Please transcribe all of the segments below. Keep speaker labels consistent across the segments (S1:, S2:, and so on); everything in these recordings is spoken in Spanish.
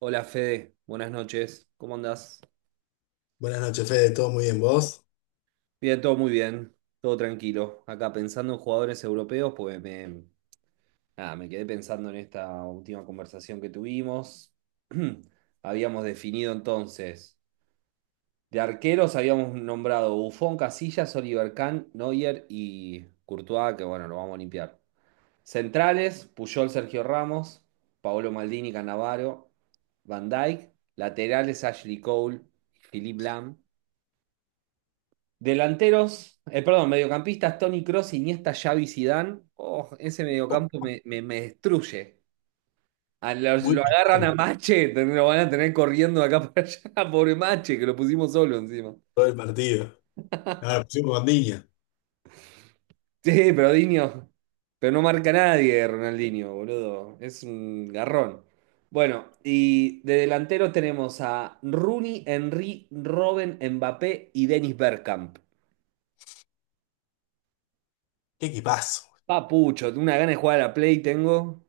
S1: Hola Fede, buenas noches, ¿cómo andás?
S2: Buenas noches, Fede. ¿Todo muy bien vos?
S1: Bien, todo muy bien, todo tranquilo. Acá pensando en jugadores europeos, pues me, nada, me quedé pensando en esta última conversación que tuvimos. Habíamos definido entonces, de arqueros habíamos nombrado Buffon, Casillas, Oliver Kahn, Neuer y Courtois, que bueno, lo vamos a limpiar. Centrales, Puyol, Sergio Ramos, Paolo Maldini, Cannavaro, Van Dijk. Laterales, Ashley Cole, Philippe Lam. Delanteros, perdón, mediocampistas, Toni Kroos, Iniesta, Xavi, Zidane. Oh, ese
S2: Oh,
S1: mediocampo me destruye.
S2: muy
S1: Lo agarran
S2: picante
S1: a Mache, lo van a tener corriendo de acá para allá. Pobre Mache, que lo pusimos solo encima.
S2: todo el partido. Ahora pusimos con Diña.
S1: Sí, pero Diño, pero no marca nadie Ronaldinho, boludo. Es un garrón. Bueno, y de delanteros tenemos a Rooney, Henry, Robben, Mbappé y Dennis Bergkamp.
S2: Qué equipazo.
S1: Papucho, una gana de jugar a la Play tengo.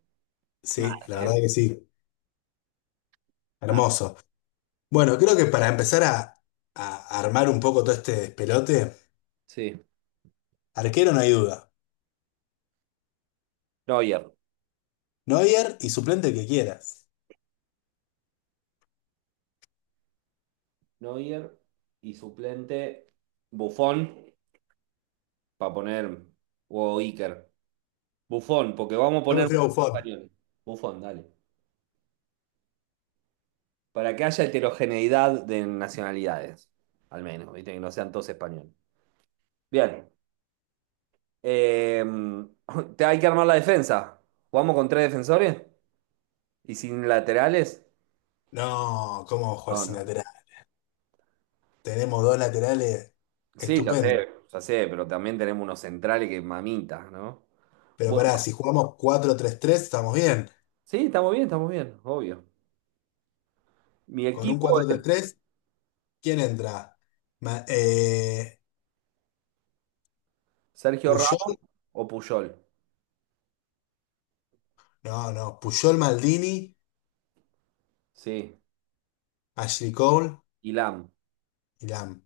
S1: Mal,
S2: Sí, la
S1: ¿eh?
S2: verdad que sí.
S1: Mal,
S2: Hermoso. Bueno, creo que para empezar a armar un poco todo este despelote,
S1: sí.
S2: arquero no hay duda.
S1: Neuer.
S2: Neuer y suplente el que quieras.
S1: Neuer y suplente Buffon, para poner, o Iker. Buffon, porque vamos a
S2: Yo
S1: poner
S2: prefiero
S1: mucho en
S2: Buffon.
S1: español. Buffon, dale. Para que haya heterogeneidad de nacionalidades, al menos, ¿viste? Que no sean todos españoles. Bien. eh, Te hay que armar la defensa. ¿Jugamos con tres defensores? ¿Y sin laterales?
S2: No, ¿cómo vamos a jugar
S1: No,
S2: sin
S1: no.
S2: lateral? Tenemos dos laterales
S1: Sí,
S2: estupendo.
S1: ya sé, pero también tenemos unos centrales que mamitas, ¿no?
S2: Pero pará,
S1: Bueno,
S2: si jugamos cuatro tres tres estamos bien.
S1: sí, estamos bien, obvio. Mi
S2: Con un
S1: equipo
S2: cuatro tres tres, ¿quién entra? Ma- eh,
S1: Sergio Ramos
S2: Puyol.
S1: o Puyol.
S2: No, no. Puyol, Maldini,
S1: Sí.
S2: Ashley Cole
S1: Y Lam.
S2: y Lam.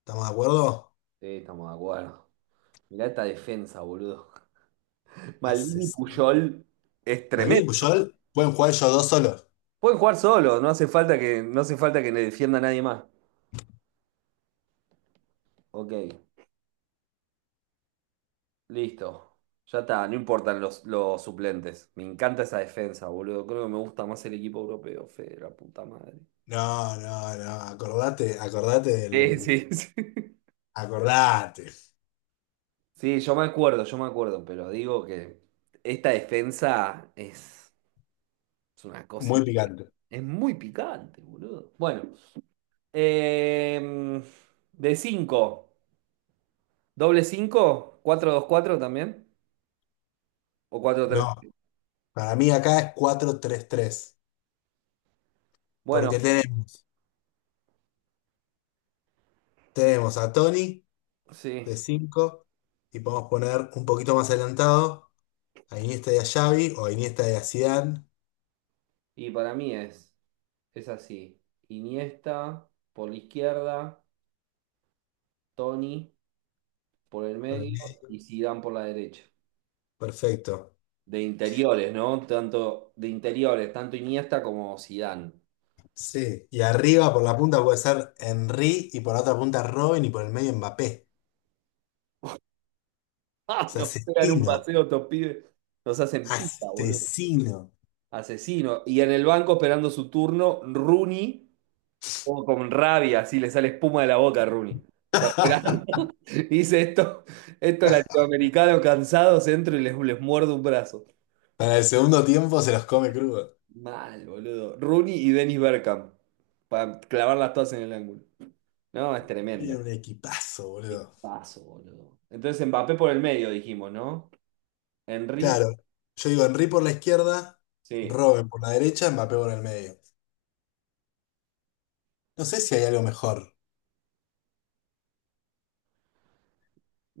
S2: ¿Estamos de acuerdo?
S1: Sí, estamos de acuerdo. Mirá esta defensa, boludo. Maldini y
S2: Asesino.
S1: Puyol es
S2: Maldini y
S1: tremendo.
S2: Puyol pueden jugar ellos dos solos.
S1: Pueden jugar solo, no hace falta que le defienda a nadie más. Ok, listo. Ya está, no importan los suplentes. Me encanta esa defensa, boludo. Creo que me gusta más el equipo europeo, Fede, la puta madre.
S2: No, no, no. Acordate, acordate
S1: Sí,
S2: del.
S1: sí, sí.
S2: Acordate.
S1: Sí, yo me acuerdo, pero digo que esta defensa es una cosa.
S2: Muy picante.
S1: Es muy picante, boludo. Bueno, em, de cinco, doble cinco, cuatro dos cuatro también, o cuatro tres.
S2: No, para mí acá es cuatro tres tres. Porque
S1: Bueno,
S2: tenemos, Tenemos a Tony
S1: sí,
S2: de 5 y podemos poner un poquito más adelantado a Iniesta y a Xavi o a Iniesta y a Zidane.
S1: y para mí es, es así. Iniesta por la izquierda, Toni por el medio y Zidane por la derecha.
S2: Perfecto.
S1: De interiores, ¿no? Tanto de interiores, tanto Iniesta como Zidane.
S2: Sí, y arriba por la punta puede ser Henry y por la otra punta Robin y por el medio Mbappé.
S1: Ah,
S2: O
S1: nos pegan un
S2: asesino,
S1: paseo, estos pibes. Nos hacen pita, boludo.
S2: asesino.
S1: Asesino. Y en el banco esperando su turno, Rooney, como con rabia, así le sale espuma de la boca a Rooney. Está esperando. Dice esto, estos latinoamericanos cansados, entro y les muerdo un brazo.
S2: Para el segundo tiempo se los come crudo.
S1: Mal, boludo. Rooney y Dennis Bergkamp. Para clavarlas todas en el ángulo. No, es
S2: Tiene
S1: tremendo.
S2: un equipazo, boludo.
S1: Paso, boludo. Entonces Mbappé por el medio, dijimos, ¿no? Henry,
S2: Claro, yo digo Henry por la izquierda,
S1: sí.
S2: Robin por la derecha, Mbappé por el medio. No sé si hay algo mejor.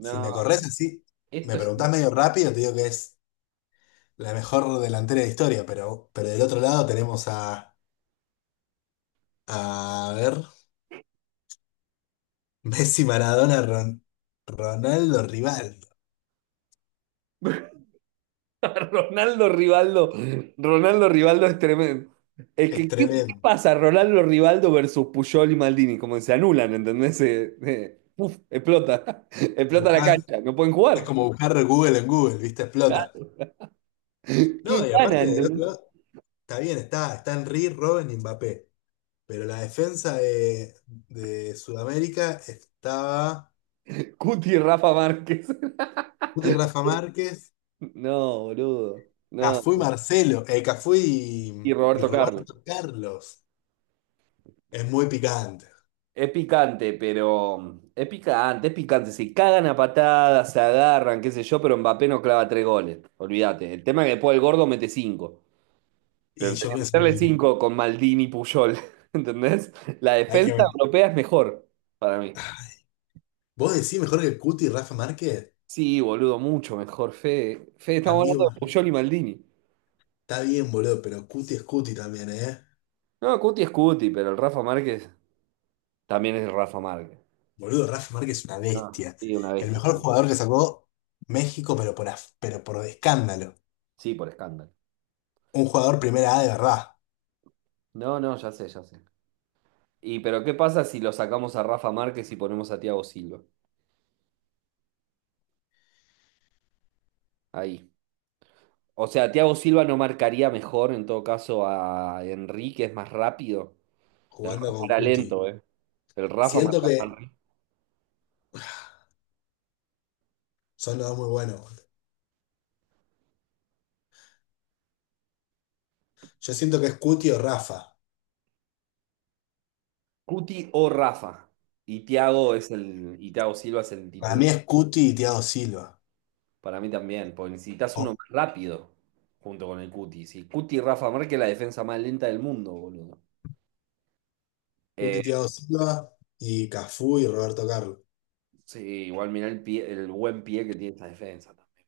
S2: Si me corres así, me
S1: esto es.
S2: preguntás medio rápido, te digo que es la mejor delantera de historia, pero del otro lado tenemos a... A ver. Messi, Maradona, Ron- Ronaldo, Rivaldo.
S1: Ronaldo Rivaldo, Ronaldo Rivaldo es tremendo. Es
S2: Es
S1: que, ¿qué
S2: tremendo.
S1: pasa? Ronaldo Rivaldo versus Puyol y Maldini, como se anulan, ¿entendés? Uf, explota, explota la
S2: Buscar,
S1: cancha, no pueden
S2: es
S1: jugar.
S2: como buscar Google en Google, ¿viste? Explota.
S1: ¿Quién
S2: No, y
S1: gana,
S2: aparte del
S1: entendés?
S2: otro lado, está bien, está, están Henry, Robben y Mbappé. Pero la defensa de Sudamérica estaba
S1: Cuti y Rafa Márquez.
S2: Guti, Rafa Márquez,
S1: No, boludo, no.
S2: Cafú
S1: Y
S2: y
S1: Roberto Carlos.
S2: Roberto Carlos. Es muy picante.
S1: Es picante, pero es picante, es picante. Se cagan a patadas, se agarran, qué sé yo, pero Mbappé no clava tres goles. Olvídate. El tema es que después el gordo mete cinco.
S2: Y
S1: Pero
S2: yo
S1: tenía que
S2: pienso lo
S1: meterle
S2: mismo.
S1: 5 con Maldini, y Puyol, ¿entendés? La
S2: Hay que,
S1: defensa europea es mejor para mí.
S2: vos decís mejor que Cuti y Rafa Márquez,
S1: Sí, boludo, mucho mejor, Fede. Fede, estamos hablando
S2: amigo.
S1: de Puyol y Maldini.
S2: Está bien, boludo, pero Cuti es Cuti también, ¿eh?
S1: No, Cuti es Cuti, pero el Rafa Márquez también es Rafa Márquez.
S2: Boludo, Rafa Márquez es una
S1: No,
S2: bestia.
S1: sí, una
S2: El
S1: bestia.
S2: mejor jugador que sacó México, pero por escándalo.
S1: Sí, por escándalo.
S2: Un jugador primera A de verdad,
S1: No, no, ya sé, ya sé. Y pero ¿qué pasa si lo sacamos a Rafa Márquez y ponemos a Thiago Silva? Ahí. O sea, Thiago Silva no marcaría mejor, en todo caso, a Enrique, es más rápido. El
S2: jugando
S1: Rafa
S2: con
S1: era
S2: Cuti.
S1: lento, eh. El Rafa
S2: Siento
S1: marca a
S2: que
S1: Manri.
S2: son los dos muy buenos, boludo. Yo siento que es Cuti o Rafa.
S1: Cuti o Rafa. Y Thiago Silva es el
S2: Para
S1: titular.
S2: mí es Cuti y Thiago Silva.
S1: Para mí también, porque necesitas uno
S2: O
S1: más rápido junto con el Cuti. Si Cuti y Rafa Márquez es la defensa más lenta del mundo, boludo. Eh,
S2: Cuti, Thiago Silva y Cafú y Roberto Carlos.
S1: sí, igual mirá el buen pie que tiene esa defensa también.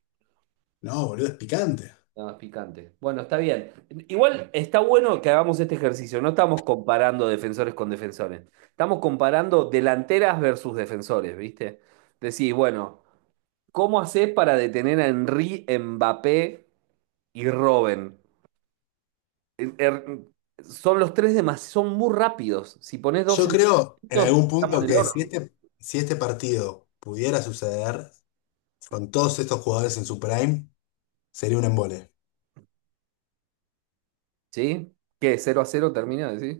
S2: No, boludo, es picante.
S1: Nada más picante. Bueno, está bien. Igual está bueno que hagamos este ejercicio. No estamos comparando defensores con defensores. Estamos comparando delanteras versus defensores, ¿viste? Decís, bueno, ¿cómo hace para detener a Henry, Mbappé y Robben? Eh, eh, Son los tres demás, son muy rápidos. Si pones dos
S2: Yo
S1: en
S2: creo en
S1: estamos
S2: algún
S1: en
S2: punto
S1: el
S2: que
S1: horno.
S2: si este partido pudiera suceder. Con todos estos jugadores en su prime, sería un embole.
S1: ¿Sí? ¿Qué? ¿Cero a cero termina? ¿Sí?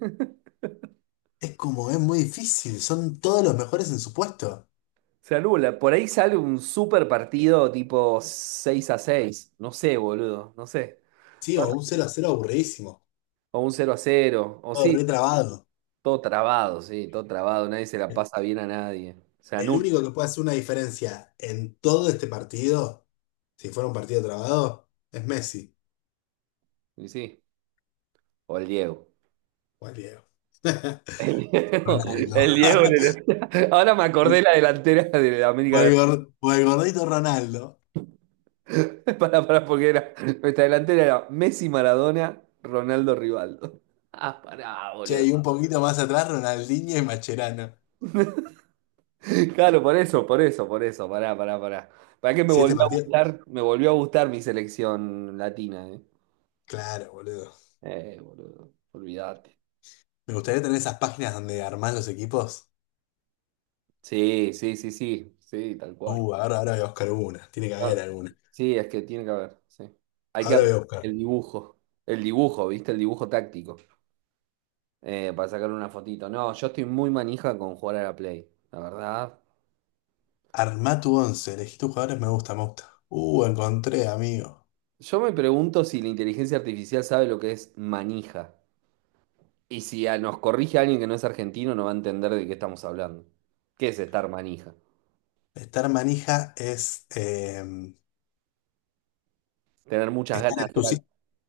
S2: Es como, es muy difícil, son todos los mejores en su puesto.
S1: Se anula. Por ahí sale un super partido tipo 6 a seis. No sé, boludo. No sé.
S2: Sí, o
S1: Pasa-
S2: un 0 a 0 aburridísimo,
S1: O un cero a cero. O
S2: todo
S1: sí,
S2: retrabado.
S1: todo trabado, sí, todo trabado. Nadie se la
S2: El
S1: pasa bien a nadie. Se anula.
S2: único que puede hacer una diferencia en todo este partido, si fuera un partido trabado, es Messi
S1: Y sí. O el Diego.
S2: o el Diego.
S1: El
S2: Ronaldo.
S1: Diego. Ahora me acordé
S2: Un-
S1: la delantera de la América Latina.
S2: O el gordito Ronaldo.
S1: Para, porque era. Nuestra delantera era Messi, Maradona, Ronaldo, Rivaldo. Ah, pará,
S2: Che,
S1: boludo.
S2: y un poquito más atrás, Ronaldinho y Macherano.
S1: Claro, por eso, por eso, por eso. Pará, pará, pará. ¿Para qué me
S2: Si este
S1: volvió a
S2: partido.
S1: gustar? Me volvió a gustar mi selección latina, ¿eh?
S2: Claro, boludo.
S1: Boludo. Olvídate.
S2: Me gustaría tener esas páginas donde armás los equipos.
S1: Sí, sí, sí, sí. Sí, tal cual.
S2: Ahora voy a buscar una. Tiene que
S1: Ah,
S2: haber alguna.
S1: sí, es que tiene que haber. Sí. Hay que
S2: Ahora
S1: armar
S2: voy a buscar.
S1: el dibujo. El dibujo, ¿viste? El dibujo táctico. Para sacarle una fotito. No, yo estoy muy manija con jugar a la Play, la verdad.
S2: Armá tu once. Elegí tus jugadores. Me gusta, me gusta. Encontré, amigo.
S1: Yo me pregunto si la inteligencia artificial sabe lo que es manija. Y si a- nos corrige alguien que no es argentino, no va a entender de qué estamos hablando. ¿Qué es estar manija?
S2: Estar manija es...
S1: Tener muchas ganas de hacer algo.
S2: entusi-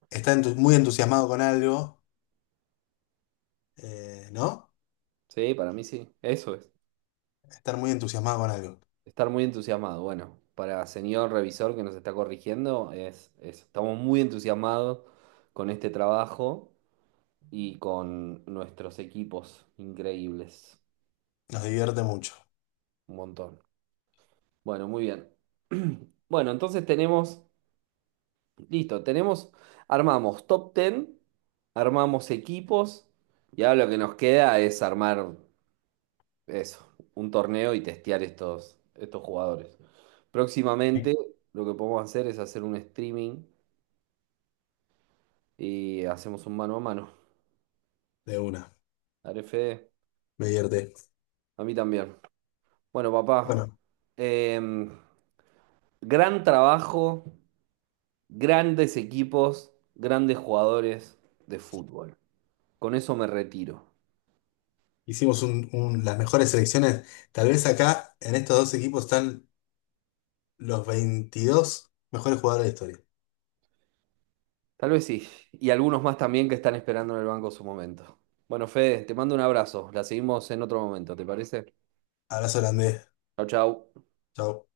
S2: muy entusiasmado con algo, ¿no?
S1: Sí, para mí sí. Eso es.
S2: Estar muy entusiasmado con algo.
S1: Estar muy entusiasmado. Bueno, para señor revisor que nos está corrigiendo, estamos muy entusiasmados con este trabajo y con nuestros equipos increíbles.
S2: Nos divierte mucho.
S1: Un montón. Bueno, muy bien. Bueno, tenemos, armamos top 10, armamos equipos y ahora lo que nos queda es armar eso, un torneo y testear estos jugadores. Próximamente lo que podemos hacer es hacer un streaming y hacemos un mano a mano.
S2: De una.
S1: Dale, Fede,
S2: Me divierte.
S1: a mí también. Bueno, papá,
S2: Bueno,
S1: em, gran trabajo, grandes equipos, grandes jugadores de fútbol. Con eso me retiro.
S2: hicimos las mejores selecciones. Tal vez acá, en estos dos equipos, están los 22 mejores jugadores de la historia.
S1: Tal vez sí. Y algunos más también que están esperando en el banco su momento. Bueno, Fede, te mando un abrazo. La seguimos en otro momento, ¿te parece?
S2: Abrazo holandés.
S1: Chau, chau.
S2: Chau.